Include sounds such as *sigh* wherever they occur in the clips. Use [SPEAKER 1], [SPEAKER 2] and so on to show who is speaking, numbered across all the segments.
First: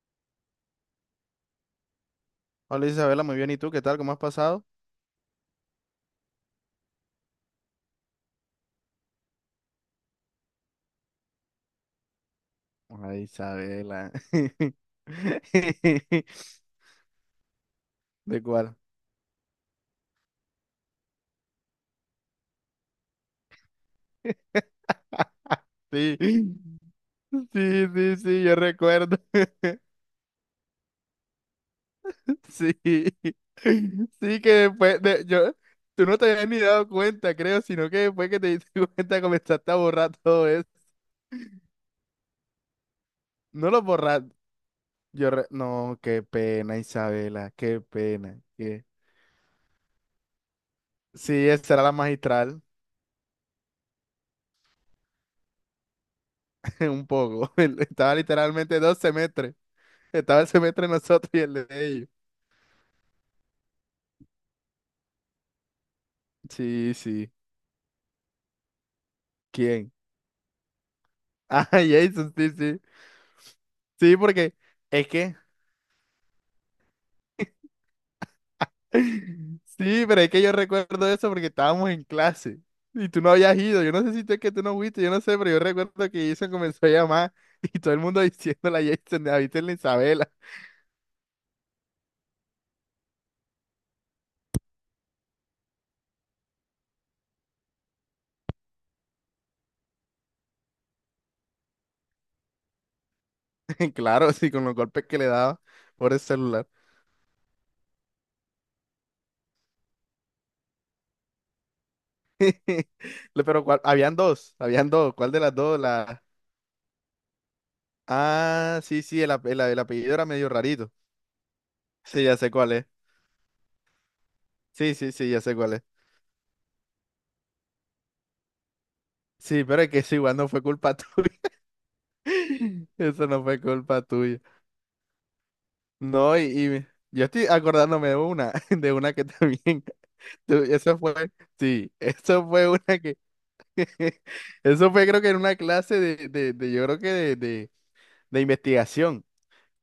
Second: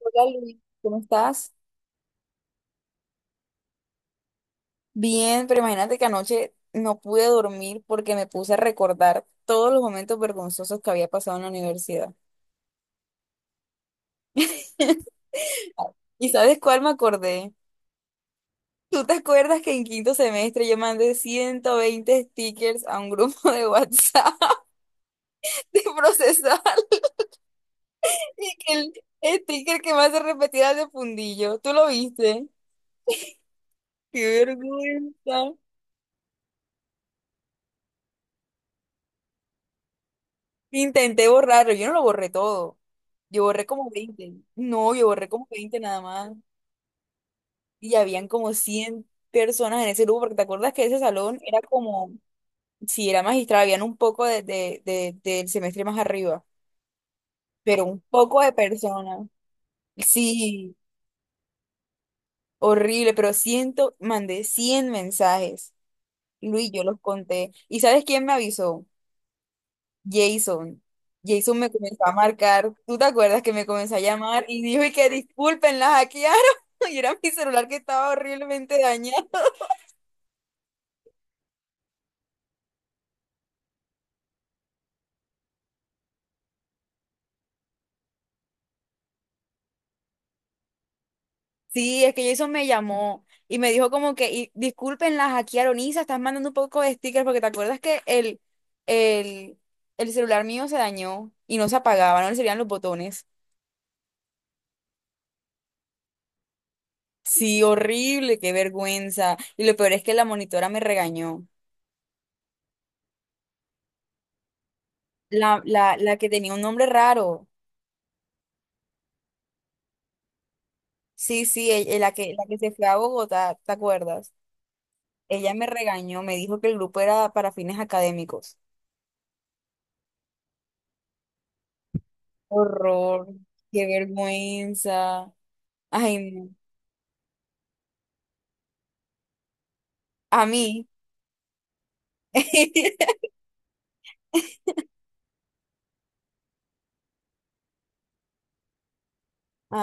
[SPEAKER 1] Hola Luis, ¿cómo estás?
[SPEAKER 2] Hola Isabela, muy bien. ¿Y tú qué tal? ¿Cómo has pasado?
[SPEAKER 1] Bien, pero imagínate que anoche no pude dormir porque me puse a recordar todos los momentos vergonzosos que había pasado en la universidad.
[SPEAKER 2] Ay, Isabela. *laughs*
[SPEAKER 1] *laughs* ¿Y sabes cuál me acordé?
[SPEAKER 2] ¿De cuál?
[SPEAKER 1] ¿Tú te acuerdas que en quinto semestre yo mandé 120 stickers a un grupo de WhatsApp
[SPEAKER 2] *laughs*
[SPEAKER 1] *laughs* de
[SPEAKER 2] Sí,
[SPEAKER 1] procesar
[SPEAKER 2] sí, sí, sí, yo
[SPEAKER 1] y que el
[SPEAKER 2] recuerdo. *laughs*
[SPEAKER 1] sticker que más se repetía era el de fundillo? ¿Tú lo viste?
[SPEAKER 2] Sí, sí,
[SPEAKER 1] ¡Qué
[SPEAKER 2] que después de,
[SPEAKER 1] vergüenza!
[SPEAKER 2] yo, tú no te habías ni dado cuenta, creo, sino que después que te diste *laughs* cuenta comenzaste a borrar todo eso.
[SPEAKER 1] Intenté borrarlo, yo no lo borré todo. Yo borré
[SPEAKER 2] No lo
[SPEAKER 1] como 20.
[SPEAKER 2] borraste.
[SPEAKER 1] No, yo borré
[SPEAKER 2] Yo,
[SPEAKER 1] como 20
[SPEAKER 2] no,
[SPEAKER 1] nada
[SPEAKER 2] qué
[SPEAKER 1] más.
[SPEAKER 2] pena, Isabela, qué
[SPEAKER 1] Y habían
[SPEAKER 2] pena.
[SPEAKER 1] como 100 personas en ese grupo, porque te acuerdas que ese
[SPEAKER 2] Sí,
[SPEAKER 1] salón era
[SPEAKER 2] esa era la
[SPEAKER 1] como,
[SPEAKER 2] magistral.
[SPEAKER 1] si era magistral, habían un poco de, del semestre más arriba,
[SPEAKER 2] *laughs* Un poco. *laughs*
[SPEAKER 1] pero un
[SPEAKER 2] Estaba
[SPEAKER 1] poco de
[SPEAKER 2] literalmente dos
[SPEAKER 1] personas.
[SPEAKER 2] semestres. Estaba el
[SPEAKER 1] Sí,
[SPEAKER 2] semestre de nosotros y el de ellos.
[SPEAKER 1] horrible, pero mandé 100 mensajes. Luis, yo
[SPEAKER 2] Sí,
[SPEAKER 1] los
[SPEAKER 2] sí.
[SPEAKER 1] conté. ¿Y sabes quién me avisó?
[SPEAKER 2] ¿Quién?
[SPEAKER 1] Jason. Jason
[SPEAKER 2] Ah,
[SPEAKER 1] me
[SPEAKER 2] *laughs*
[SPEAKER 1] comenzó a
[SPEAKER 2] Jason, sí,
[SPEAKER 1] marcar.
[SPEAKER 2] sí.
[SPEAKER 1] ¿Tú te acuerdas que me comenzó a
[SPEAKER 2] Sí,
[SPEAKER 1] llamar
[SPEAKER 2] porque
[SPEAKER 1] y dijo y
[SPEAKER 2] es
[SPEAKER 1] que
[SPEAKER 2] que...
[SPEAKER 1] disculpen, la hackearon? *laughs* Y era mi celular que estaba horriblemente dañado.
[SPEAKER 2] *laughs* Sí, pero es que yo recuerdo eso porque estábamos en clase y tú no habías ido. Yo no sé si tú es que tú no fuiste, yo no sé, pero yo recuerdo que Jason comenzó a llamar *laughs* y todo el mundo *laughs* diciéndole a Jason, ¿has visto en la Isabela?
[SPEAKER 1] Sí, es que Jason me llamó y me dijo como que y, disculpen, la hackearon. Isa, estás mandando un poco de stickers porque te acuerdas que el, el celular mío se dañó y no se apagaba, no le servían los botones.
[SPEAKER 2] *laughs* Claro, sí, con los golpes que le daba por el celular.
[SPEAKER 1] Sí, horrible, qué vergüenza. Y lo peor es que la monitora me regañó.
[SPEAKER 2] *laughs* Pero ¿cuál? Habían dos, habían dos. ¿Cuál de las
[SPEAKER 1] La,
[SPEAKER 2] dos?
[SPEAKER 1] la, la que tenía un nombre raro.
[SPEAKER 2] Ah, sí, sí, el apellido era medio rarito.
[SPEAKER 1] Sí, sí,
[SPEAKER 2] Sí, ya
[SPEAKER 1] la
[SPEAKER 2] sé
[SPEAKER 1] que se
[SPEAKER 2] cuál
[SPEAKER 1] fue
[SPEAKER 2] es.
[SPEAKER 1] a Bogotá, ¿te acuerdas?
[SPEAKER 2] Sí, sí, sí, ya
[SPEAKER 1] Ella
[SPEAKER 2] sé
[SPEAKER 1] me
[SPEAKER 2] cuál es.
[SPEAKER 1] regañó, me dijo que el grupo era para fines académicos.
[SPEAKER 2] Sí, pero es que eso igual no fue culpa tuya. *laughs*
[SPEAKER 1] Horror,
[SPEAKER 2] Eso no fue
[SPEAKER 1] qué
[SPEAKER 2] culpa tuya.
[SPEAKER 1] vergüenza. Ay,
[SPEAKER 2] No,
[SPEAKER 1] no.
[SPEAKER 2] yo estoy acordándome de una, *laughs* de una que también.
[SPEAKER 1] A
[SPEAKER 2] *laughs*
[SPEAKER 1] mí.
[SPEAKER 2] Eso fue, sí, eso fue una que.
[SPEAKER 1] *laughs*
[SPEAKER 2] *laughs* Eso fue, creo que en una clase yo creo que de investigación.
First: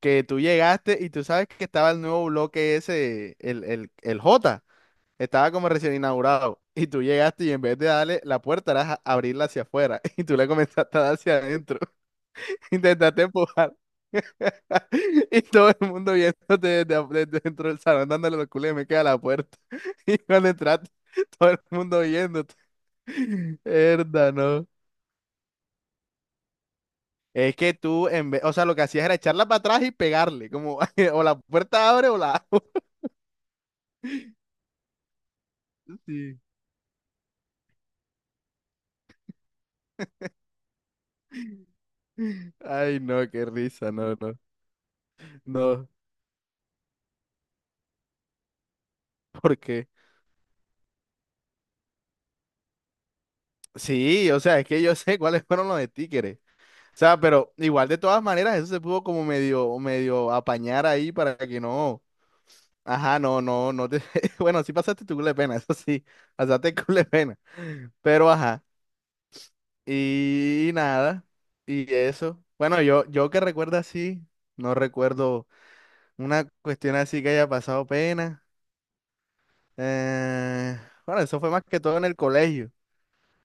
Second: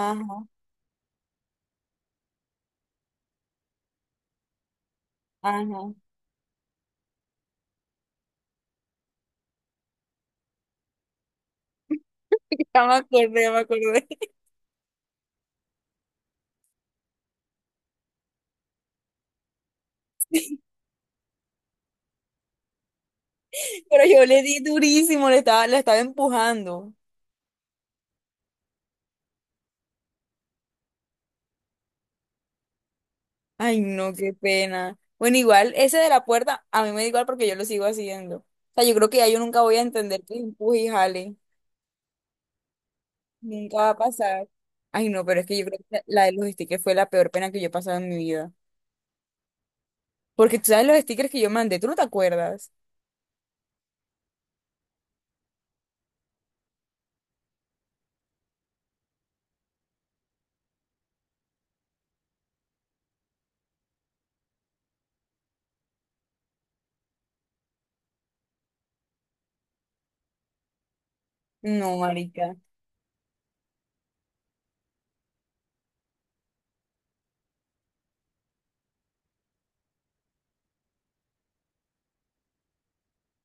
[SPEAKER 2] Que tú llegaste y tú sabes que estaba el nuevo bloque ese, el J. Estaba como
[SPEAKER 1] ajá.
[SPEAKER 2] recién inaugurado y tú llegaste y en vez de darle la puerta, era abrirla hacia afuera *laughs* y tú le comenzaste a dar hacia adentro. *laughs*
[SPEAKER 1] Ya me
[SPEAKER 2] Intentaste
[SPEAKER 1] acordé, ya me
[SPEAKER 2] empujar
[SPEAKER 1] acordé.
[SPEAKER 2] *laughs* y todo el mundo viéndote desde dentro del salón dándole los culos y me queda la puerta. *laughs* Y cuando entraste, todo el mundo viéndote. *laughs*
[SPEAKER 1] *laughs* Pero yo
[SPEAKER 2] Herda,
[SPEAKER 1] le di
[SPEAKER 2] no.
[SPEAKER 1] durísimo, le estaba, la estaba empujando.
[SPEAKER 2] Es que tú, en vez, o sea, lo que hacías era echarla para atrás y pegarle, como *laughs* o la puerta abre o la... *laughs*
[SPEAKER 1] Ay, no, qué pena. Bueno, igual, ese de la
[SPEAKER 2] Sí.
[SPEAKER 1] puerta, a mí me da igual porque yo lo sigo haciendo. O sea, yo creo que ya yo nunca voy a entender que empuje y jale.
[SPEAKER 2] Ay, no, qué
[SPEAKER 1] Nunca va
[SPEAKER 2] risa,
[SPEAKER 1] a
[SPEAKER 2] no, no,
[SPEAKER 1] pasar. Ay, no, pero es que yo creo
[SPEAKER 2] no,
[SPEAKER 1] que la de los stickers fue la peor pena que yo he pasado en mi vida.
[SPEAKER 2] ¿por qué?
[SPEAKER 1] Porque tú sabes los stickers que yo mandé, ¿tú no te acuerdas?
[SPEAKER 2] Sí, o sea, es que yo *laughs* sé cuáles fueron los de títeres. O sea, pero igual de todas maneras, eso se pudo como medio, medio apañar ahí para que no. Ajá, no, no, no te. *laughs* Bueno, sí pasaste tu culo de pena, *laughs* eso sí, pasaste culo de pena. Pero ajá, y, nada, y
[SPEAKER 1] No,
[SPEAKER 2] eso.
[SPEAKER 1] marica.
[SPEAKER 2] Bueno, yo que recuerdo así, no recuerdo una cuestión así que haya pasado pena. Eh, bueno, eso fue más que todo en el colegio.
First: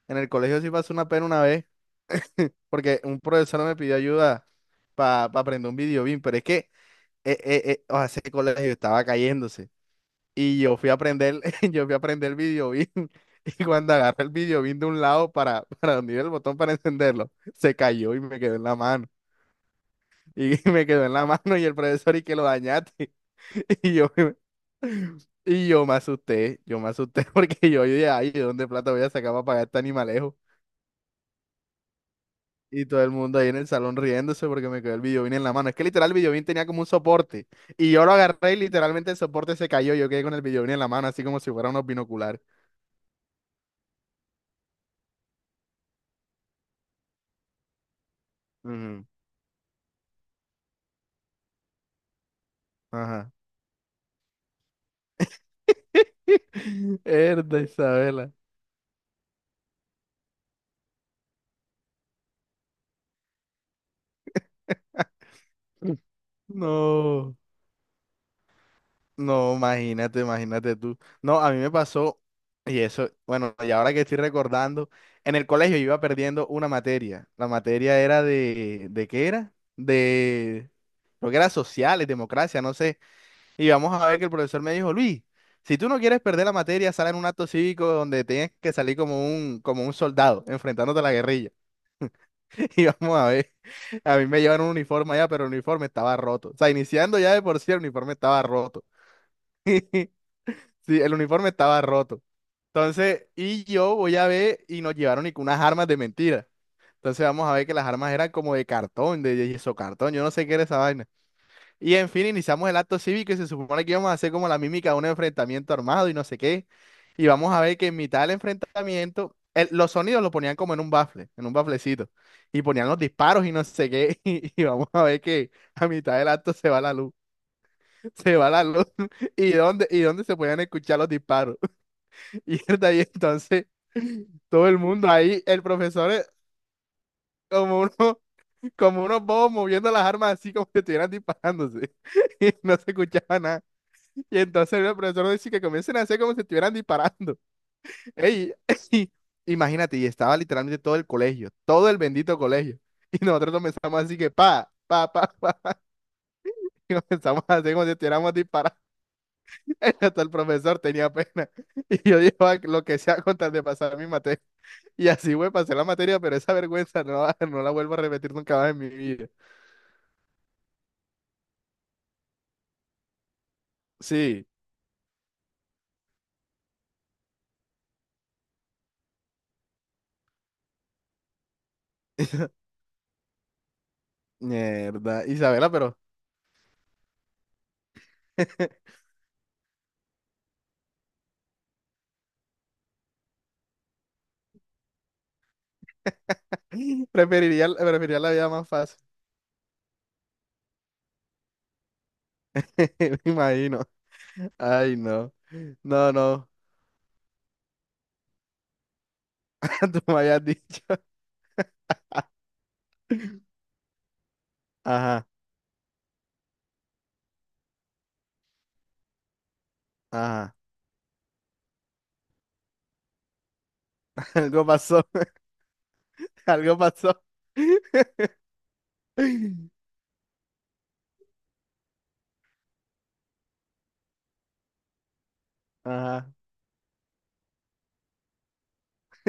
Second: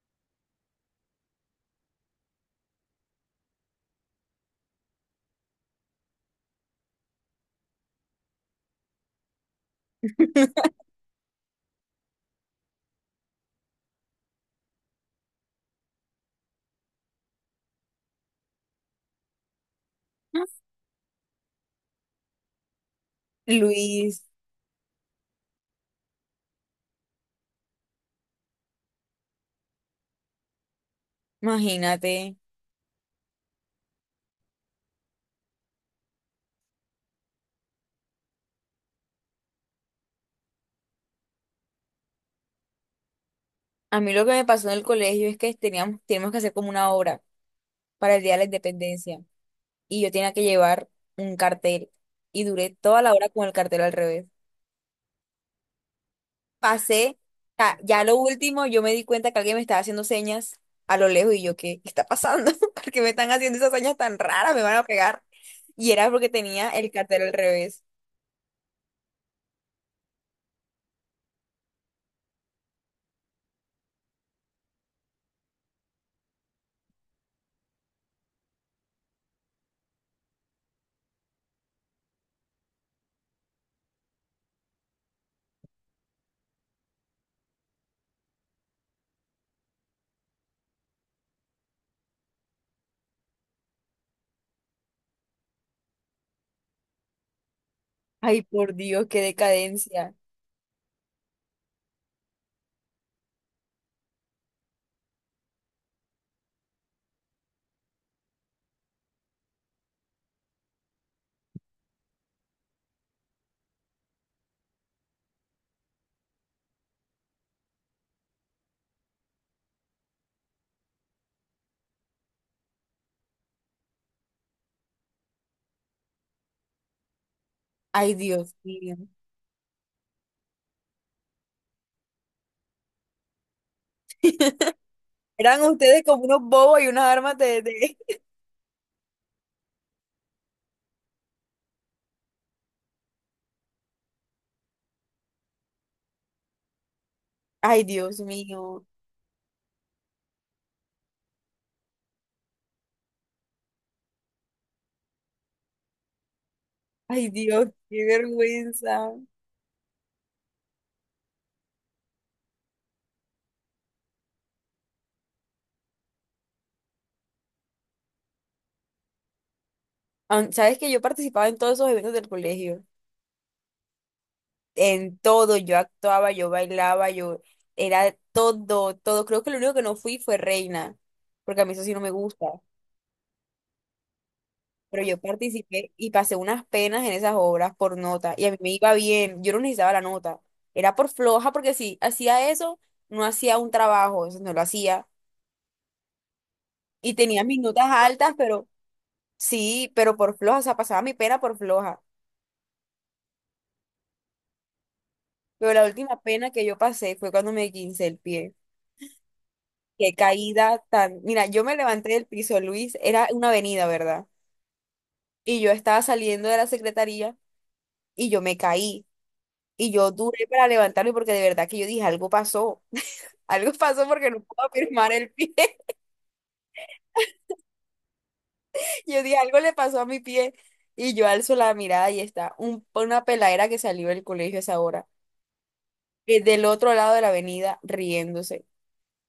[SPEAKER 2] En el colegio sí pasó una pena una vez, porque un profesor me pidió ayuda para aprender un video BIM, pero es que o sea, ese colegio estaba cayéndose y yo fui a aprender, *laughs* yo fui a aprender el video BIM *laughs* y cuando agarré el video BIM de un lado para, *laughs* para donde iba el botón para encenderlo, se cayó y me quedó en la mano. Y *laughs* me quedó en la mano y el profesor y que lo dañaste. *laughs* Y yo,
[SPEAKER 1] Luis,
[SPEAKER 2] y yo me asusté *laughs* porque yo dije, ay, ¿de dónde plata voy a sacar para pagar este animalejo?
[SPEAKER 1] imagínate.
[SPEAKER 2] Y todo el mundo ahí en el salón riéndose porque me quedó el videobeam en la mano. Es que literal el videobeam tenía como un soporte. Y yo lo agarré y literalmente el soporte se cayó. Yo quedé con el videobeam en la mano, así como si fuera unos binoculares.
[SPEAKER 1] A mí lo que me pasó en el colegio es que teníamos que hacer como una obra para el Día de la
[SPEAKER 2] Ujú.
[SPEAKER 1] Independencia. Y yo tenía que llevar un cartel. Y duré toda la hora
[SPEAKER 2] Ajá.
[SPEAKER 1] con el cartel al revés.
[SPEAKER 2] *laughs*
[SPEAKER 1] Pasé,
[SPEAKER 2] Herda
[SPEAKER 1] ya, ya lo
[SPEAKER 2] Isabela.
[SPEAKER 1] último, yo me di cuenta que alguien me estaba haciendo señas a lo lejos y yo, ¿qué está pasando? *laughs* ¿Por qué me están haciendo esas señas tan raras? Me van a pegar. Y era porque tenía el cartel al
[SPEAKER 2] No.
[SPEAKER 1] revés.
[SPEAKER 2] No, imagínate, imagínate tú. No, a mí me pasó, y eso, bueno, y ahora que estoy recordando, en el colegio yo iba perdiendo una materia. La materia era ¿de qué era? Creo que era sociales, democracia, no sé. Y vamos a ver que el profesor me dijo, Luis, si tú no quieres perder la materia, sal en un acto cívico donde tienes que salir como un soldado, enfrentándote a la guerrilla. *laughs* Y vamos a ver. A mí me llevan un uniforme allá, pero el uniforme estaba roto. O sea, iniciando ya de por sí, el uniforme
[SPEAKER 1] Ay,
[SPEAKER 2] estaba
[SPEAKER 1] por
[SPEAKER 2] roto.
[SPEAKER 1] Dios, qué decadencia.
[SPEAKER 2] *laughs* Sí, el uniforme estaba roto. Entonces, y yo voy a ver, y nos llevaron y con unas armas de mentira. Entonces vamos a ver que las armas eran como de cartón, de yeso cartón, yo no sé qué era esa vaina. Y en fin, iniciamos el acto cívico y se supone que íbamos a hacer como la mímica de un enfrentamiento armado y no sé qué. Y vamos a ver que en mitad del enfrentamiento, los sonidos lo ponían como en un bafle, en un baflecito. Y ponían los disparos y no sé qué. *laughs* Y vamos a ver que a mitad del acto se va la luz.
[SPEAKER 1] Ay,
[SPEAKER 2] *laughs* Se va
[SPEAKER 1] Dios
[SPEAKER 2] la luz.
[SPEAKER 1] mío.
[SPEAKER 2] *laughs* ¿Y dónde se podían escuchar los disparos? *laughs* Y ahí entonces, todo el mundo ahí,
[SPEAKER 1] Eran
[SPEAKER 2] el
[SPEAKER 1] ustedes
[SPEAKER 2] profesor
[SPEAKER 1] como unos bobos y unas armas de...
[SPEAKER 2] como
[SPEAKER 1] de-
[SPEAKER 2] uno, como unos bobos moviendo las armas así como que estuvieran disparándose. *laughs* Y no se escuchaba nada. Y entonces el profesor dice que comiencen a hacer como si estuvieran disparando.
[SPEAKER 1] *laughs* Ay, Dios
[SPEAKER 2] Ey,
[SPEAKER 1] mío.
[SPEAKER 2] *laughs* y imagínate, y estaba literalmente todo el colegio, todo el bendito colegio. Y nosotros comenzamos así que pa, pa, pa, pa. *laughs* Y
[SPEAKER 1] Ay,
[SPEAKER 2] comenzamos a
[SPEAKER 1] Dios,
[SPEAKER 2] hacer como si
[SPEAKER 1] qué
[SPEAKER 2] estuviéramos disparando.
[SPEAKER 1] vergüenza.
[SPEAKER 2] *laughs* Hasta el profesor tenía pena. Y yo digo: "Ah, lo que sea con tal de pasar mi materia". Y así, güey, pasé la materia, pero esa vergüenza no, *laughs* no la vuelvo a repetir nunca más en mi vida.
[SPEAKER 1] Sabes que yo participaba en todos esos eventos del colegio.
[SPEAKER 2] Sí.
[SPEAKER 1] En todo, yo actuaba, yo bailaba, yo era todo, todo. Creo que lo único que no fui fue reina, porque a mí eso sí no me gusta.
[SPEAKER 2] *laughs*
[SPEAKER 1] Pero yo
[SPEAKER 2] Mierda. Isabela,
[SPEAKER 1] participé
[SPEAKER 2] pero
[SPEAKER 1] y pasé unas penas en esas obras por nota, y a mí me iba bien, yo no necesitaba la nota. Era por floja, porque si hacía eso, no hacía un trabajo, eso no lo hacía.
[SPEAKER 2] *laughs*
[SPEAKER 1] Y tenía mis notas
[SPEAKER 2] preferiría la
[SPEAKER 1] altas,
[SPEAKER 2] vida
[SPEAKER 1] pero
[SPEAKER 2] más fácil.
[SPEAKER 1] sí, pero por floja, o sea, pasaba mi pena por floja.
[SPEAKER 2] *laughs* Me imagino. Ay, no.
[SPEAKER 1] Pero la
[SPEAKER 2] No,
[SPEAKER 1] última
[SPEAKER 2] no.
[SPEAKER 1] pena que yo pasé fue cuando me quince el pie.
[SPEAKER 2] *laughs* Tú
[SPEAKER 1] Qué
[SPEAKER 2] me habías
[SPEAKER 1] caída
[SPEAKER 2] dicho.
[SPEAKER 1] tan. Mira, yo me levanté del piso, Luis, era una avenida, ¿verdad?
[SPEAKER 2] Ajá,
[SPEAKER 1] Y yo estaba saliendo de la secretaría y yo me caí. Y yo duré
[SPEAKER 2] ajá.
[SPEAKER 1] para levantarme porque de verdad que yo dije, algo pasó. *laughs* Algo pasó porque
[SPEAKER 2] *laughs*
[SPEAKER 1] no
[SPEAKER 2] Algo
[SPEAKER 1] puedo
[SPEAKER 2] pasó,
[SPEAKER 1] firmar el pie. *laughs*
[SPEAKER 2] *laughs* algo pasó.
[SPEAKER 1] Yo dije, algo le
[SPEAKER 2] *laughs*
[SPEAKER 1] pasó a mi pie. Y yo alzo la mirada y está una peladera que salió del colegio a esa hora,
[SPEAKER 2] Ajá.
[SPEAKER 1] del otro lado de la avenida, riéndose.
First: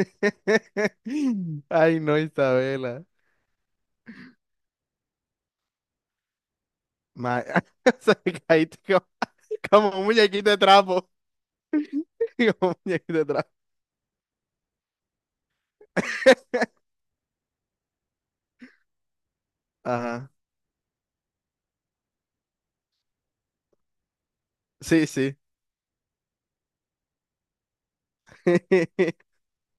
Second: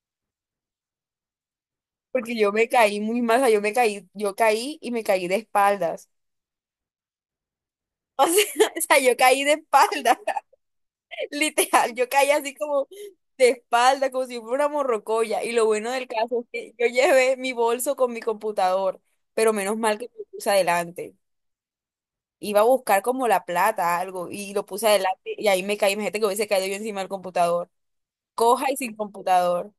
[SPEAKER 2] *laughs* Ay, no,
[SPEAKER 1] Porque yo me caí
[SPEAKER 2] Isabela.
[SPEAKER 1] muy mal, o sea, yo me caí, yo caí y me caí de espaldas. *laughs*
[SPEAKER 2] Ma- *laughs* Se
[SPEAKER 1] O
[SPEAKER 2] me
[SPEAKER 1] sea, *laughs*
[SPEAKER 2] caíste
[SPEAKER 1] o sea,
[SPEAKER 2] como,
[SPEAKER 1] yo caí de
[SPEAKER 2] como un
[SPEAKER 1] espaldas.
[SPEAKER 2] muñequito de trapo.
[SPEAKER 1] *laughs* Literal, yo caí así
[SPEAKER 2] *laughs* Como un
[SPEAKER 1] como
[SPEAKER 2] muñequito de
[SPEAKER 1] de
[SPEAKER 2] trapo.
[SPEAKER 1] espalda, como si fuera una morrocoya. Y lo bueno del caso es que yo llevé mi bolso con mi computador, pero menos mal que lo
[SPEAKER 2] Ajá.
[SPEAKER 1] puse adelante. Iba a buscar como la plata, algo, y lo puse
[SPEAKER 2] Sí,
[SPEAKER 1] adelante
[SPEAKER 2] sí.
[SPEAKER 1] y ahí me caí. Imagínate que hubiese caído yo encima del computador. Coja y sin
[SPEAKER 2] *laughs*
[SPEAKER 1] computador.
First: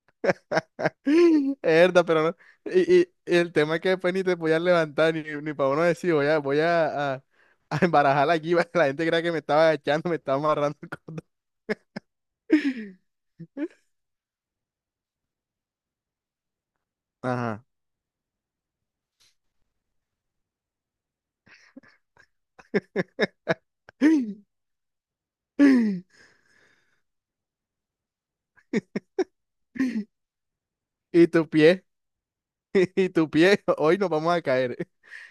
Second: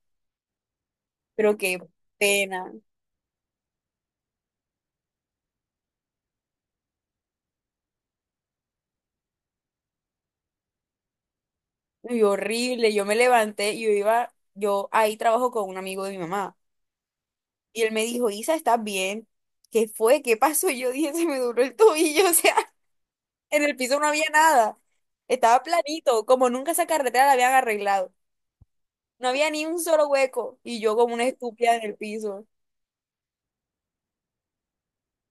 [SPEAKER 2] Es
[SPEAKER 1] Pero qué
[SPEAKER 2] verdad, pero no.
[SPEAKER 1] pena.
[SPEAKER 2] Y el tema es que después ni te voy a levantar, ni, ni para uno decir, a embarajarla aquí, *laughs* para que la gente crea que me estaba echando, me estaba amarrando. *laughs*
[SPEAKER 1] Y horrible. Yo me levanté y yo iba, yo ahí trabajo con un amigo de mi mamá.
[SPEAKER 2] Ajá.
[SPEAKER 1] Y él me dijo, Isa, ¿estás bien? ¿Qué fue? ¿Qué pasó? Y yo dije, se me duró el tobillo, *laughs* o sea. En el piso no había
[SPEAKER 2] *laughs*
[SPEAKER 1] nada. Estaba planito, como nunca esa carretera la habían arreglado. No había ni un solo hueco y yo como una
[SPEAKER 2] Y tu
[SPEAKER 1] estúpida en
[SPEAKER 2] pie,
[SPEAKER 1] el piso,
[SPEAKER 2] *laughs* y tu pie, hoy nos vamos a caer.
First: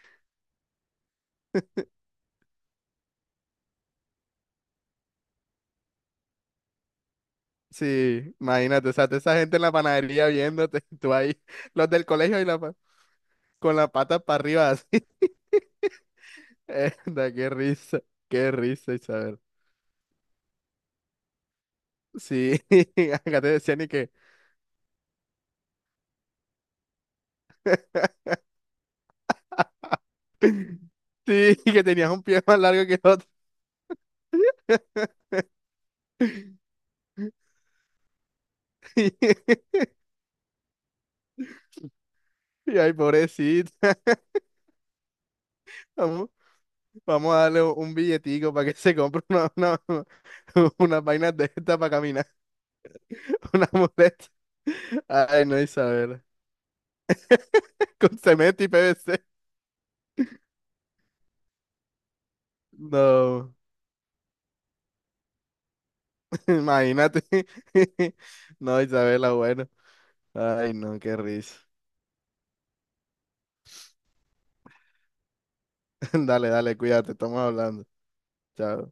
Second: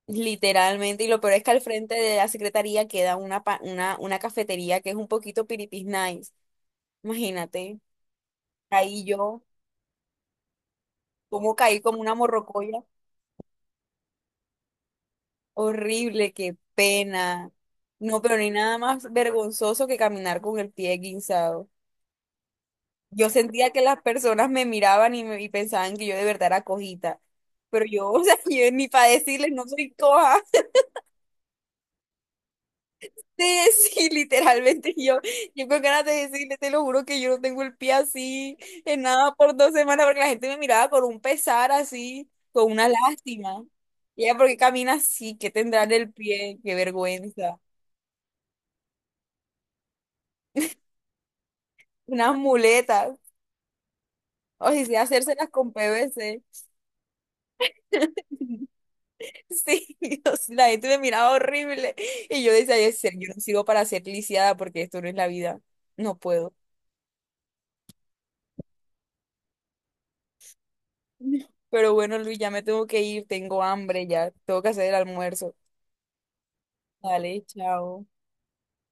[SPEAKER 1] literalmente. Y lo peor es que al frente de la secretaría queda una cafetería que es un poquito piripis nice. Imagínate,
[SPEAKER 2] Sí, imagínate, o
[SPEAKER 1] caí
[SPEAKER 2] sea, toda esa
[SPEAKER 1] yo,
[SPEAKER 2] gente en la panadería viéndote, *laughs* tú ahí,
[SPEAKER 1] como caí
[SPEAKER 2] los
[SPEAKER 1] como
[SPEAKER 2] del
[SPEAKER 1] una
[SPEAKER 2] colegio
[SPEAKER 1] morrocoya.
[SPEAKER 2] con las patas para arriba así. *laughs*
[SPEAKER 1] Horrible, qué
[SPEAKER 2] Da,
[SPEAKER 1] pena. No, pero no hay
[SPEAKER 2] qué
[SPEAKER 1] nada
[SPEAKER 2] risa,
[SPEAKER 1] más
[SPEAKER 2] Isabel.
[SPEAKER 1] vergonzoso que caminar con el pie guinzado.
[SPEAKER 2] Sí, *laughs*
[SPEAKER 1] Yo
[SPEAKER 2] acá te
[SPEAKER 1] sentía
[SPEAKER 2] decían
[SPEAKER 1] que
[SPEAKER 2] y
[SPEAKER 1] las
[SPEAKER 2] que,
[SPEAKER 1] personas me miraban y, y pensaban que yo de verdad era cojita. Pero yo, o sea, *laughs* yo ni para decirles, no soy coja. *laughs*
[SPEAKER 2] *laughs* sí, que tenías un pie más largo que el otro.
[SPEAKER 1] De sí, literalmente yo, con ganas de decirles,
[SPEAKER 2] *laughs*
[SPEAKER 1] te lo juro que yo no tengo el pie así, en nada por
[SPEAKER 2] Y,
[SPEAKER 1] 2 semanas, porque la gente me miraba con un pesar así, con
[SPEAKER 2] y
[SPEAKER 1] una
[SPEAKER 2] ay,
[SPEAKER 1] lástima.
[SPEAKER 2] pobrecita,
[SPEAKER 1] Y ella, ¿por qué camina así? ¿Qué tendrá en el
[SPEAKER 2] vamos,
[SPEAKER 1] pie? ¡Qué
[SPEAKER 2] vamos a
[SPEAKER 1] vergüenza!
[SPEAKER 2] darle un billetico para que se compre *laughs* unas vainas de esta para caminar.
[SPEAKER 1] Unas muletas.
[SPEAKER 2] *laughs* Una muleta.
[SPEAKER 1] O si sea,
[SPEAKER 2] Ay,
[SPEAKER 1] hacérselas
[SPEAKER 2] no,
[SPEAKER 1] con
[SPEAKER 2] Isabela.
[SPEAKER 1] PVC.
[SPEAKER 2] Con cemento y PVC.
[SPEAKER 1] Sí, *laughs* o sea, la gente me miraba horrible y yo decía, "Ay, ser, yo no
[SPEAKER 2] No,
[SPEAKER 1] sirvo para ser lisiada porque esto no es la vida, no
[SPEAKER 2] *laughs*
[SPEAKER 1] puedo".
[SPEAKER 2] imagínate. *laughs* No, Isabela, bueno. Ay, no, qué risa.
[SPEAKER 1] Pero bueno, Luis, ya me tengo que ir, tengo hambre, ya tengo que hacer el almuerzo.
[SPEAKER 2] *laughs* Dale, dale, cuídate, estamos
[SPEAKER 1] Dale,
[SPEAKER 2] hablando.
[SPEAKER 1] chao.
[SPEAKER 2] Chao.